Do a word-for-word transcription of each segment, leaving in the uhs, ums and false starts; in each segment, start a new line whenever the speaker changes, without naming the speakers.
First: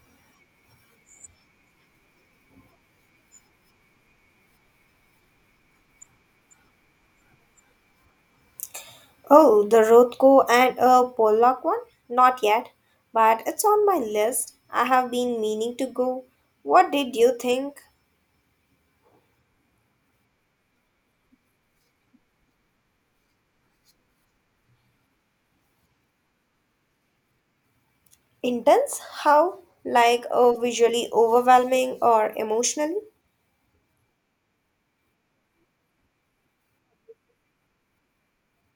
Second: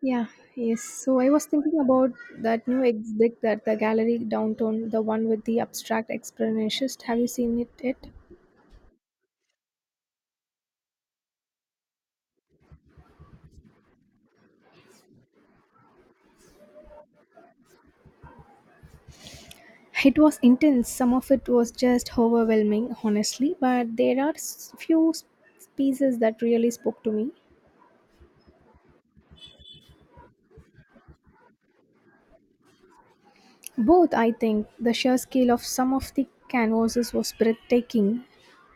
Yeah, yes. So I was thinking about that new exhibit at the gallery downtown, the one with the abstract expressionist. Have you seen it yet?
Oh, the Rothko and uh, Pollock one? Not yet, but it's on my list. I have been meaning to go. What did you think?
It was intense. Some of it was just overwhelming, honestly, but there are s- few s- pieces that really spoke to me.
Intense? How? Like uh, visually overwhelming or emotionally?
Both, I think, the sheer scale of some of the canvases was breathtaking,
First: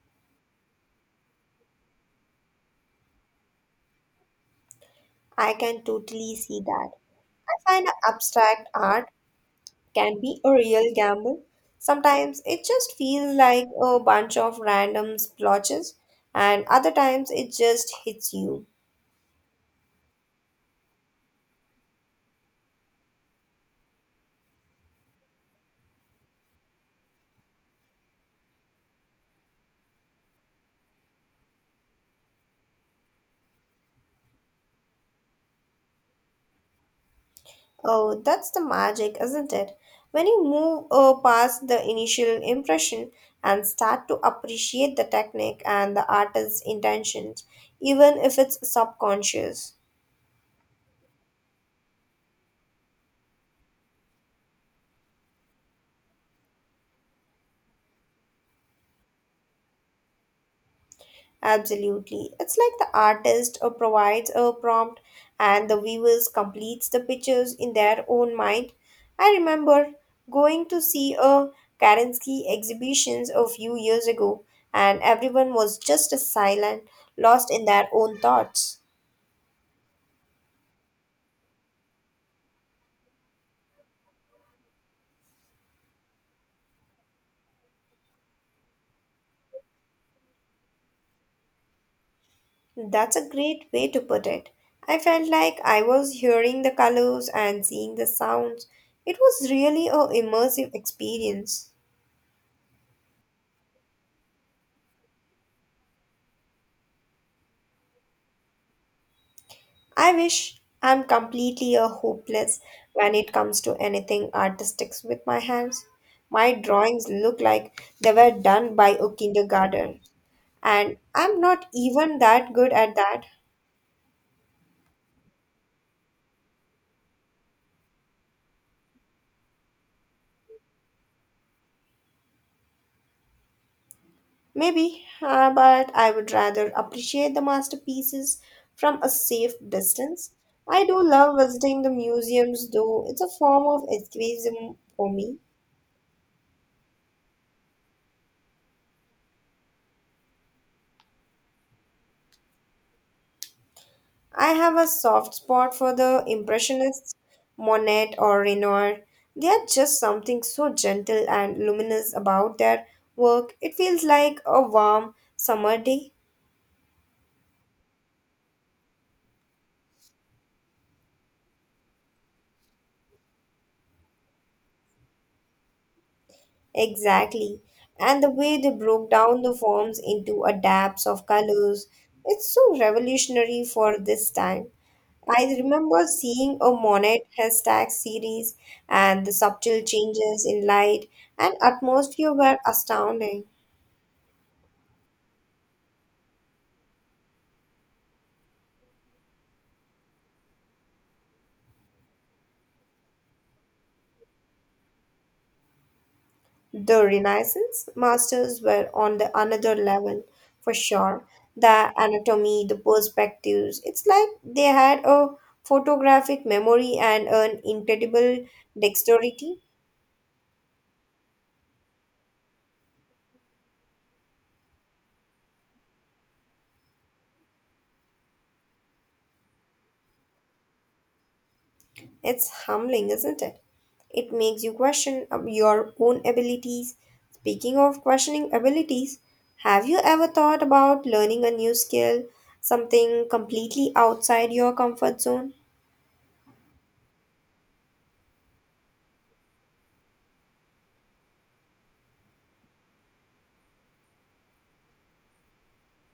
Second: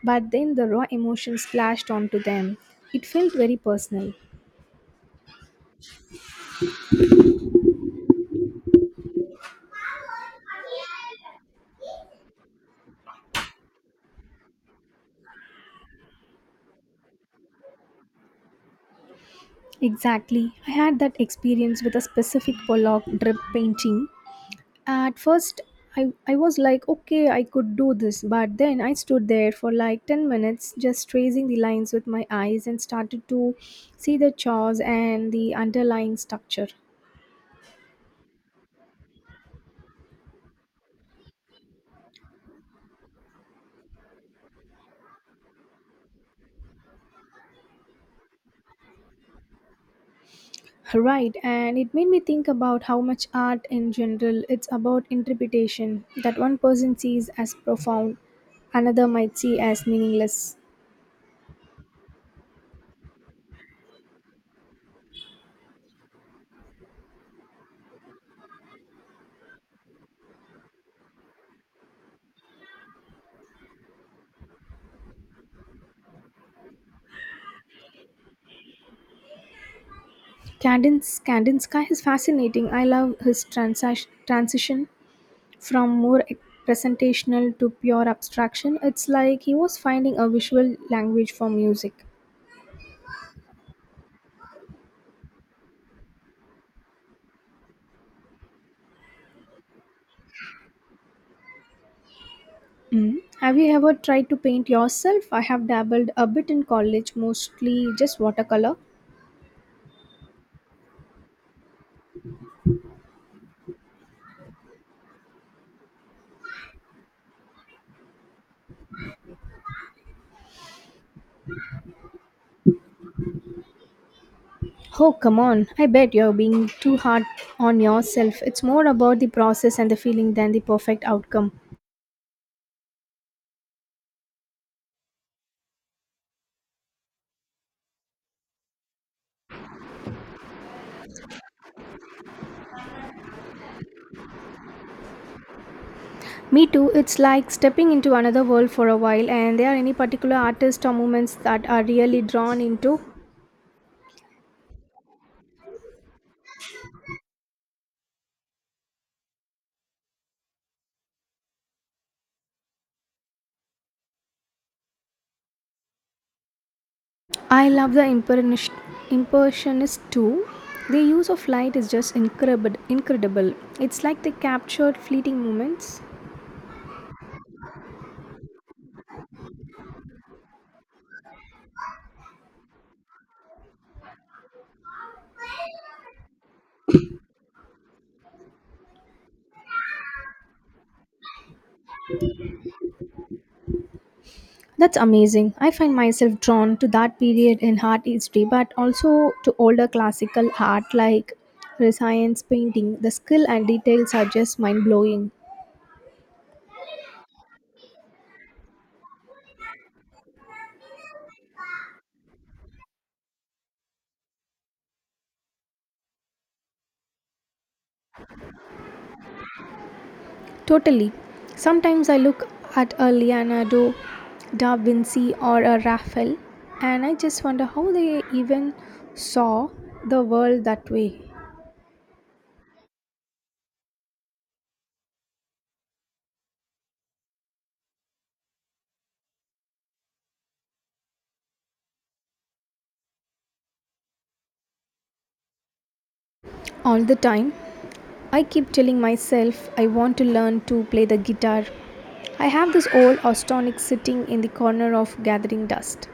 but then the raw emotion splashed onto them. It felt very personal.
I can totally see that. I find abstract art can be a real gamble. Sometimes it just feels like a bunch of random splotches, and other times it just hits you.
Exactly. I had that experience with a specific Pollock drip painting. At first, I, I was like, okay, I could do this, but then I stood there for like ten minutes just tracing the lines with my eyes and started to see the chores and the underlying structure.
Oh, that's the magic, isn't it? When you move uh, past the initial impression and start to appreciate the technique and the artist's intentions, even if it's subconscious.
Right, and it made me think about how much art in general it's about interpretation that one person sees as profound, another might see as meaningless.
Absolutely. It's like the artist uh, provides a prompt and the viewers completes the pictures in their own mind. I remember going to see a Kerensky exhibitions a few years ago and everyone was just as silent, lost in their own thoughts.
Cadence Kandinsky is fascinating. I love his transa- transition from more presentational to pure abstraction. It's like he was finding a visual language for music.
That's a great way to put it. I felt like I was hearing the colors and seeing the sounds. It was really a immersive experience.
Mm. Have you ever tried to paint yourself? I have dabbled a bit in college, mostly just watercolor.
I wish I'm completely a hopeless when it comes to anything artistic with my hands. My drawings look like they were done by a kindergarten, and I'm not even that good at that.
Oh, come on. I bet you're being too hard on yourself. It's more about the process and the feeling than the perfect outcome.
Maybe, uh, but I would rather appreciate the masterpieces from a safe distance. I do love visiting the museums, though it's a form of escapism for me.
Me too. It's like stepping into another world for a while. And there are any particular artists or movements that are really drawn into?
I have a soft spot for the Impressionists, Monet or Renoir. They are just something so gentle and luminous about their work. It feels like a warm summer day.
I love the impernish- impersionists too. Their use of light is just incredible. Incredible. It's like they captured fleeting moments.
Exactly. And the way they broke down the forms into adapts of colors, it's so revolutionary for this time. I remember seeing a Monet hashtag series and the subtle changes in light and atmosphere were astounding.
That's amazing. I find myself drawn to that period in art history, but also to older classical art like Renaissance painting. The skill and details are just mind blowing.
The Renaissance masters were on the another level for sure. The anatomy, the perspectives, it's like they had a photographic memory and an incredible dexterity.
Totally. Sometimes I look at a Leonardo da Vinci or a Raphael and I just wonder how they even saw the world that way.
It's humbling, isn't it? It makes you question ab- your own abilities. Speaking of questioning abilities, have you ever thought about learning a new skill, something completely outside your comfort zone?
All the time, I keep telling myself I want to learn to play the guitar. I have this old Austonic sitting in the corner of gathering dust.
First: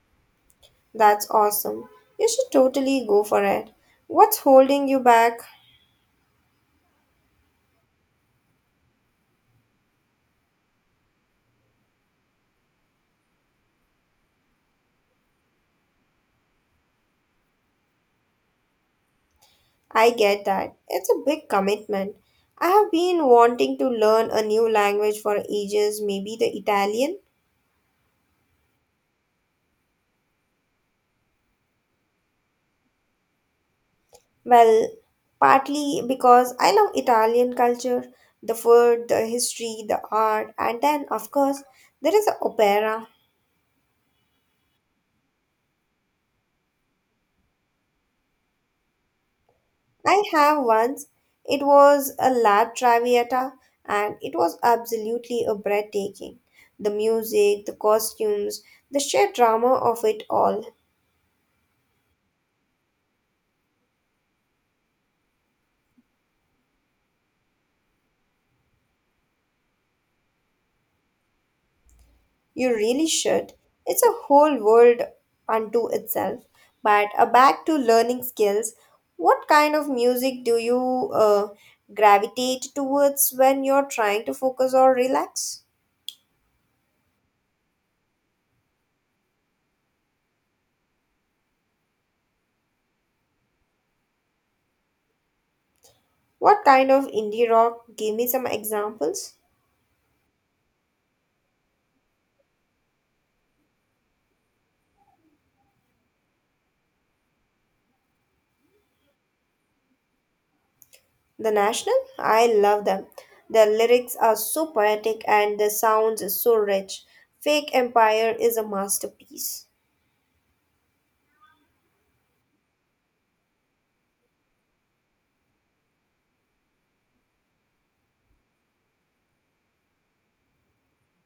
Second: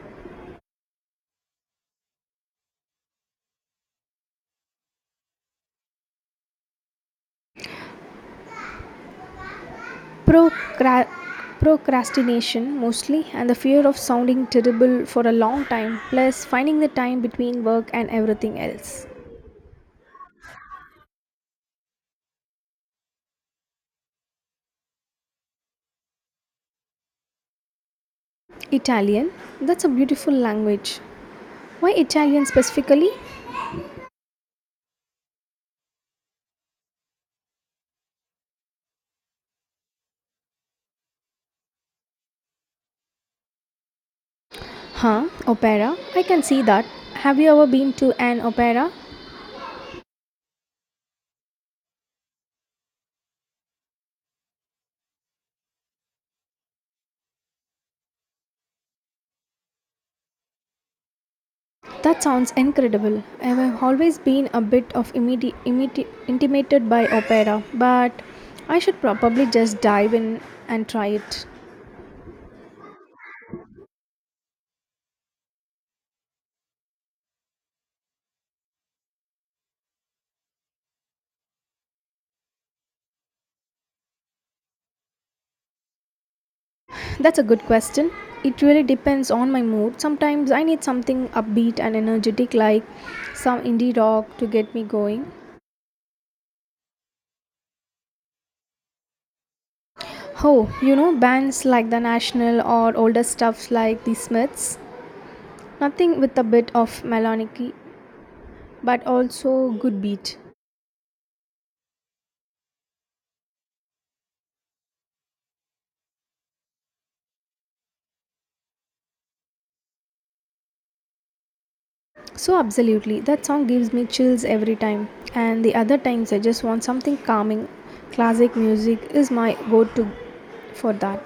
That's awesome. You should totally go for it. What's holding you back?
Procra- procrastination mostly and the fear of sounding terrible for a long time plus finding the time between work and everything else.
I get that. It's a big commitment. I have been wanting to learn a new language for ages, maybe the Italian.
Italian? That's a beautiful language. Why Italian specifically?
Well, partly because I love Italian culture, the food, the history, the art, and then, of course, there is opera.
Huh, opera? I can see that. Have you ever been to an opera?
I have once. It was a La Traviata, and it was absolutely a breathtaking. The music, the costumes, the sheer drama of it all.
That sounds incredible. I have always been a bit of immedi- immedi- intimidated by opera, but I should probably just dive in and try it.
You really should. It's a whole world unto itself. But uh, back to learning skills, what kind of music do you uh, gravitate towards when you're trying to focus or relax?
That's a good question. It really depends on my mood. Sometimes I need something upbeat and energetic, like some indie rock to get me going.
What kind of indie rock? Give me some examples.
Oh, you know, bands like the National or older stuffs like the Smiths. Nothing with a bit of melancholy, but also good beat.
The National? I love them. Their lyrics are so poetic and the sounds are so rich. Fake Empire is a masterpiece.
So, absolutely, that song gives me chills every time. And the other times I just want something calming. Classic music is my go to for that.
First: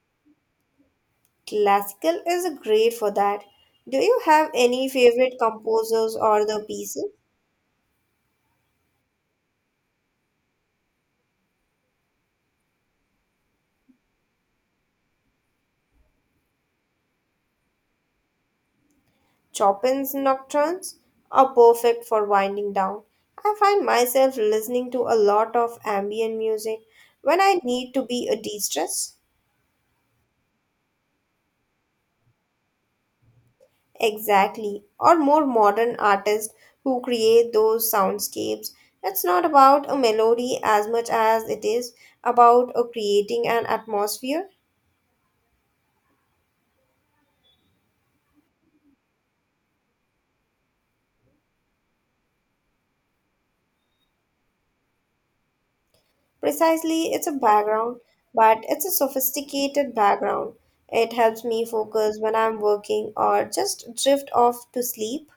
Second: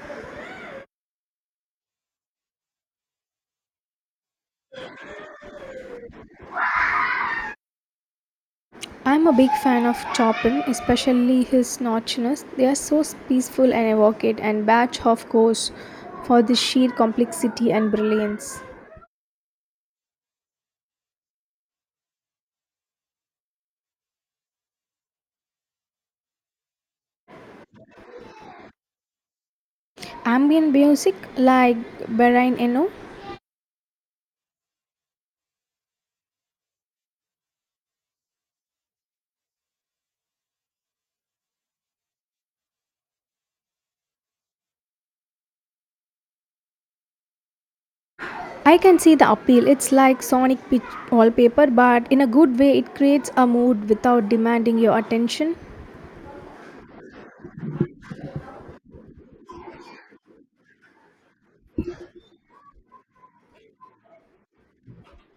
Classical is great for that. Do you have any favorite composers or the pieces?
I'm a big fan of Chopin, especially his notchness. They are so peaceful and evocative, and Bach, of course, for the sheer complexity and brilliance.
Chopin's Nocturnes are perfect for winding down. I find myself listening to a lot of ambient music when I need to be a de-stress.
Ambient music like Bahrain, you know.
Exactly. Or more modern artists who create those soundscapes. It's not about a melody as much as it is about uh, creating an atmosphere.
I can see the appeal. It's like sonic pitch wallpaper, but in a good way, it creates a mood without demanding your attention.
Precisely, it's a background, but it's a sophisticated background. It helps me focus when I'm working or just drift off to sleep.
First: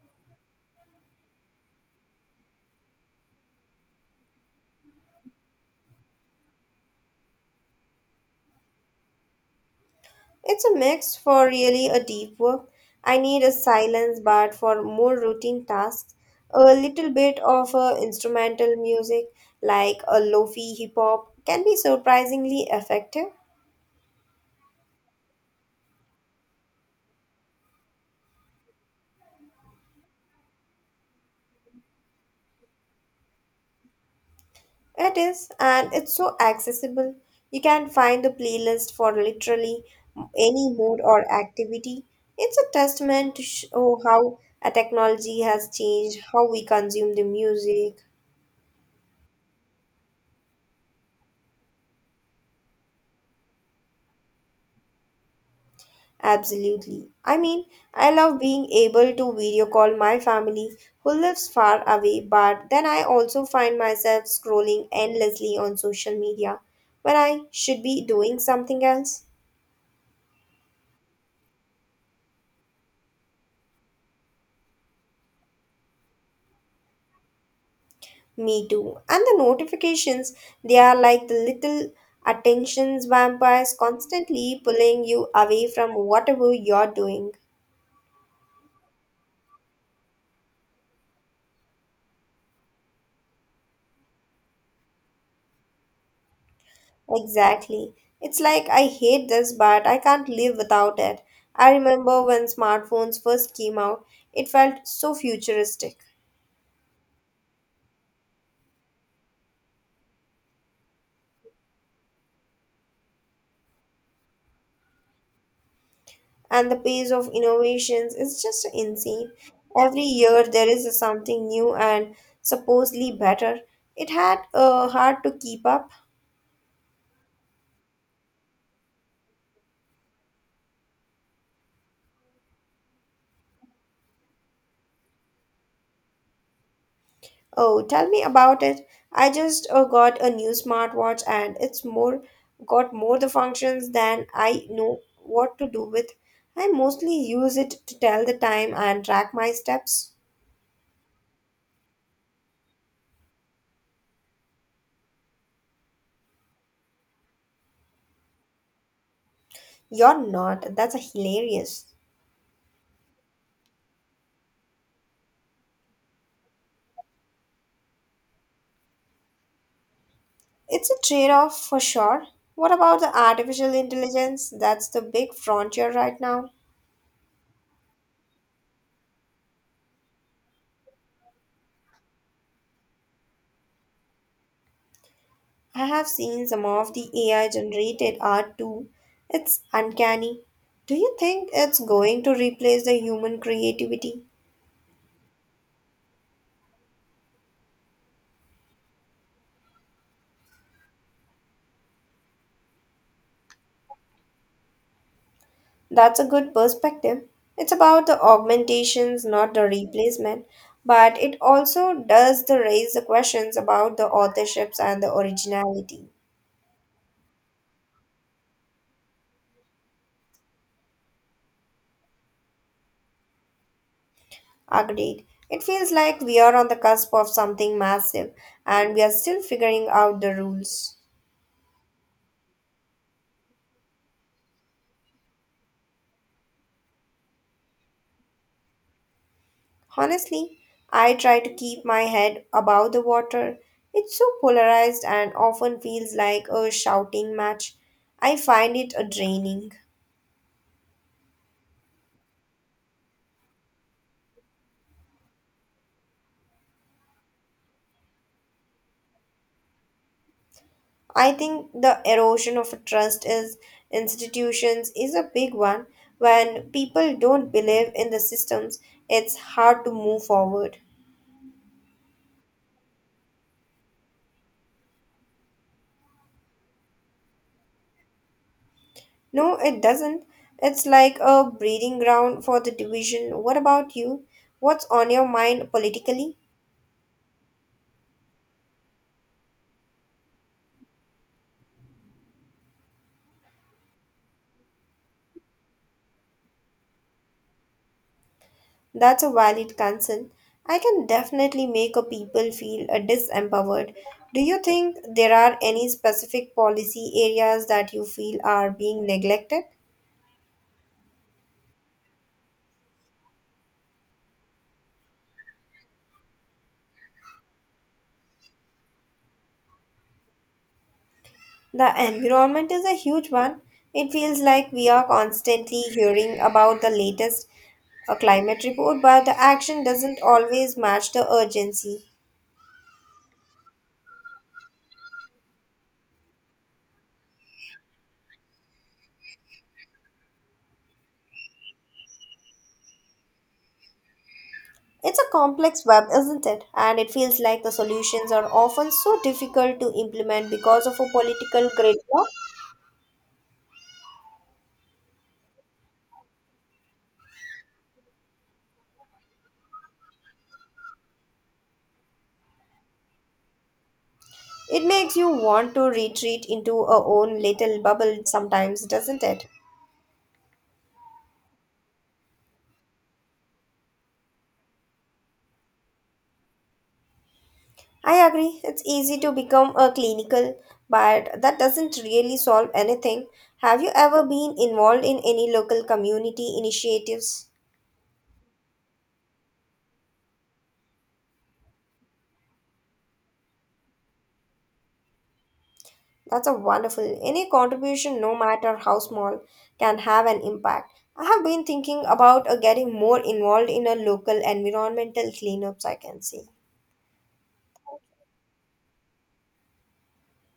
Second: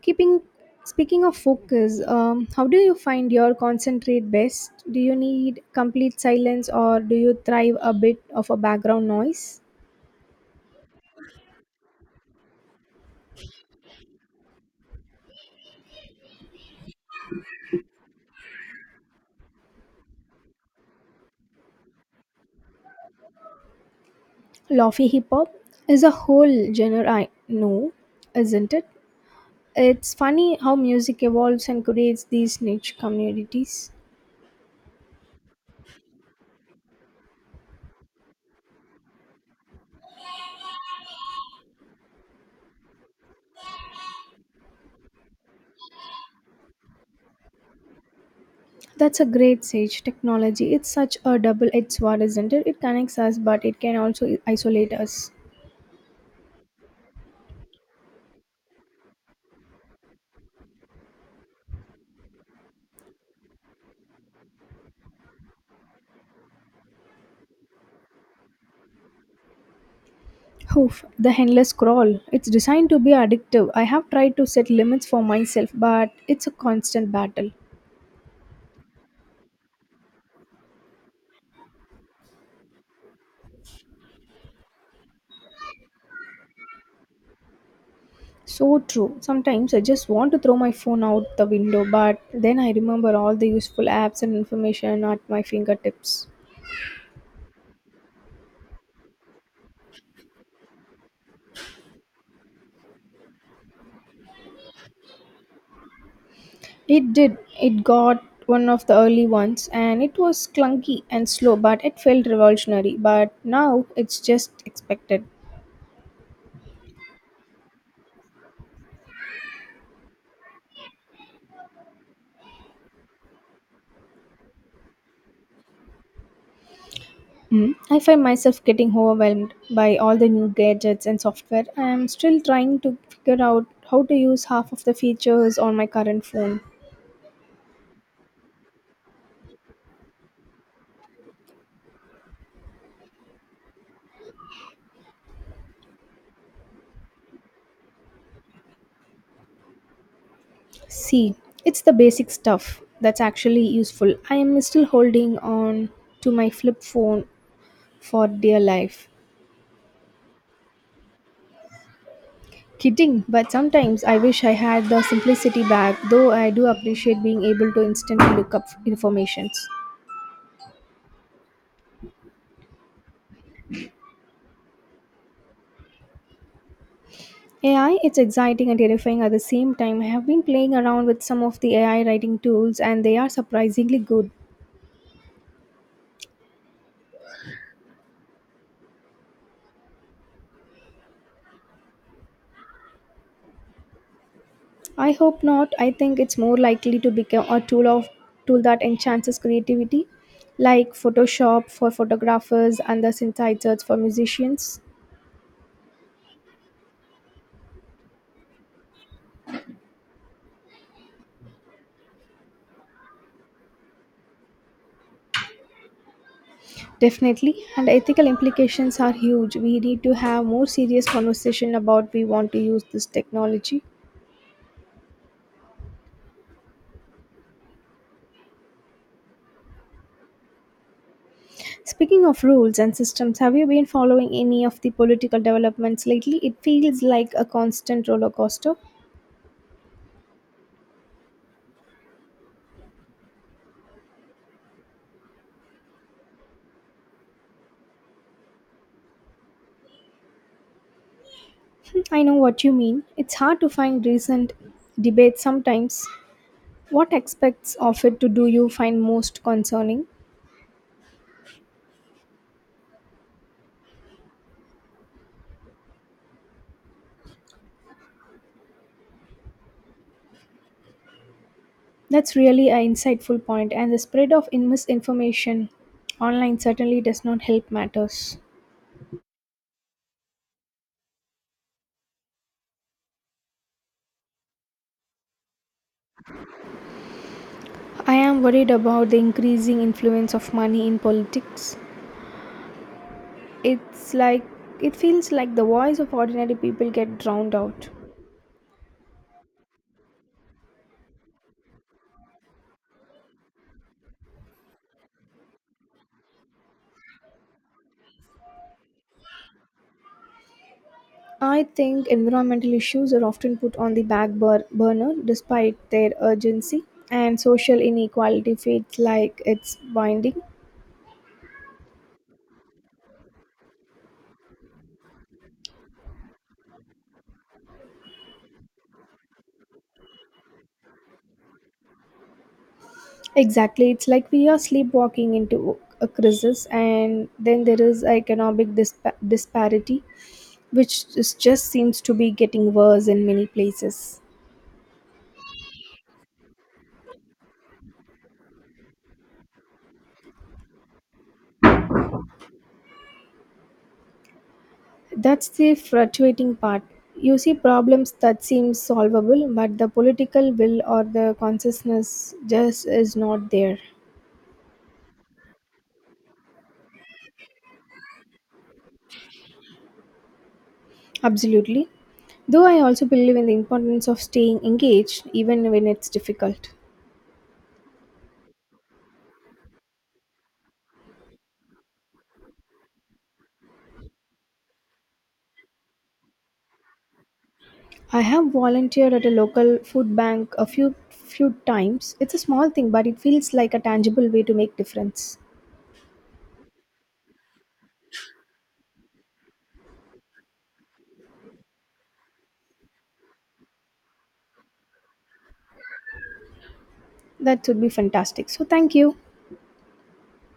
Keeping speaking of focus, um, how do you find your concentrate best? Do you need complete silence, or do you thrive a bit of a background noise?
It's a mix for really a deep work. I need a silence, but for more routine tasks, a little bit of a instrumental music like a lofi hip hop can be surprisingly effective.
Lofi hip hop is a whole genre I know, isn't it? It's funny how music evolves and creates these niche communities.
It is, and it's so accessible. You can find the playlist for literally any mood or activity. It's a testament to show how a technology has changed how we consume the music.
That's a great sage technology. It's such a double-edged sword, isn't it? It connects us, but it can also isolate us.
Absolutely. I mean, I love being able to video call my family who lives far away, but then I also find myself scrolling endlessly on social media when I should be doing something else.
Oof, the endless scroll. It's designed to be addictive. I have tried to set limits for myself, but it's a constant battle.
Me too. And the notifications, they are like the little attentions vampires constantly pulling you away from whatever you're doing.
So true. Sometimes I just want to throw my phone out the window, but then I remember all the useful apps and information at my fingertips.
Exactly. It's like I hate this, but I can't live without it. I remember when smartphones first came out, it felt so futuristic.
It did. It got one of the early ones and it was clunky and slow, but it felt revolutionary. But now it's just expected.
And the pace of innovations is just insane. Every year there is something new and supposedly better. It had uh, hard to keep up.
Mm. I find myself getting overwhelmed by all the new gadgets and software. I am still trying to figure out how to use half of the features on my current phone.
Oh, tell me about it. I just uh, got a new smartwatch and it's more got more the functions than I know what to do with. I mostly use it to tell the time and track my steps.
See, it's the basic stuff that's actually useful. I am still holding on to my flip phone for dear life.
You're not. That's hilarious.
Kidding, but sometimes I wish I had the simplicity back, though I do appreciate being able to instantly look up informations.
It's a trade-off for sure. What about the artificial intelligence? That's the big frontier right now.
A I, it's exciting and terrifying at the same time. I have been playing around with some of the A I writing tools and they are surprisingly good.
I have seen some of the A I generated art too. It's uncanny. Do you think it's going to replace the human creativity?
I hope not. I think it's more likely to become a tool of tool that enhances creativity, like Photoshop for photographers and the synthesizers for musicians.
That's a good perspective. It's about the augmentations, not the replacement, but it also does the raise the questions about the authorships and the originality.
Definitely, and ethical implications are huge. We need to have more serious conversation about we want to use this technology.
Agreed. It feels like we are on the cusp of something massive and we are still figuring out the rules.
Speaking of rules and systems, have you been following any of the political developments lately? It feels like a constant roller coaster.
Honestly, I try to keep my head above the water. It's so polarized and often feels like a shouting match. I find it a draining.
Hmm, I know what you mean. It's hard to find recent debates sometimes. What aspects of it to do you find most concerning?
I think the erosion of trust is institutions is a big one. When people don't believe in the systems, it's hard to move forward.
That's really an insightful point, and the spread of misinformation online certainly does not help matters.
No, it doesn't. It's like a breeding ground for the division. What about you? What's on your mind politically?
I am worried about the increasing influence of money in politics. It's like it feels like the voice of ordinary people get drowned out.
That's a valid concern. I can definitely make a people feel uh, disempowered. Do you think there are any specific policy areas that you feel are being neglected?
I think environmental issues are often put on the back bur- burner despite their urgency, and social inequality feels like it's binding.
The environment is a huge one. It feels like we are constantly hearing about the latest uh, climate report, but the action doesn't always match the urgency.
Exactly, it's like we are sleepwalking into a crisis, and then there is economic dispa- disparity, which is- just seems to be getting worse in many places.
It's a complex web, isn't it? And it feels like the solutions are often so difficult to implement because of a political gridlock.
That's the frustrating part. You see problems that seem solvable, but the political will or the consciousness just is not there.
It makes you want to retreat into our own little bubble sometimes, doesn't it?
Absolutely. Though I also believe in the importance of staying engaged even when it's difficult.
I agree, it's easy to become a clinical, but that doesn't really solve anything. Have you ever been involved in any local community initiatives?
I have volunteered at a local food bank a few few times. It's a small thing, but it feels like a tangible way to make difference.
That's a wonderful. Any contribution, no matter how small, can have an impact. I have been thinking about uh, getting more involved in a local environmental cleanups, I can say.
That would be fantastic. So thank you.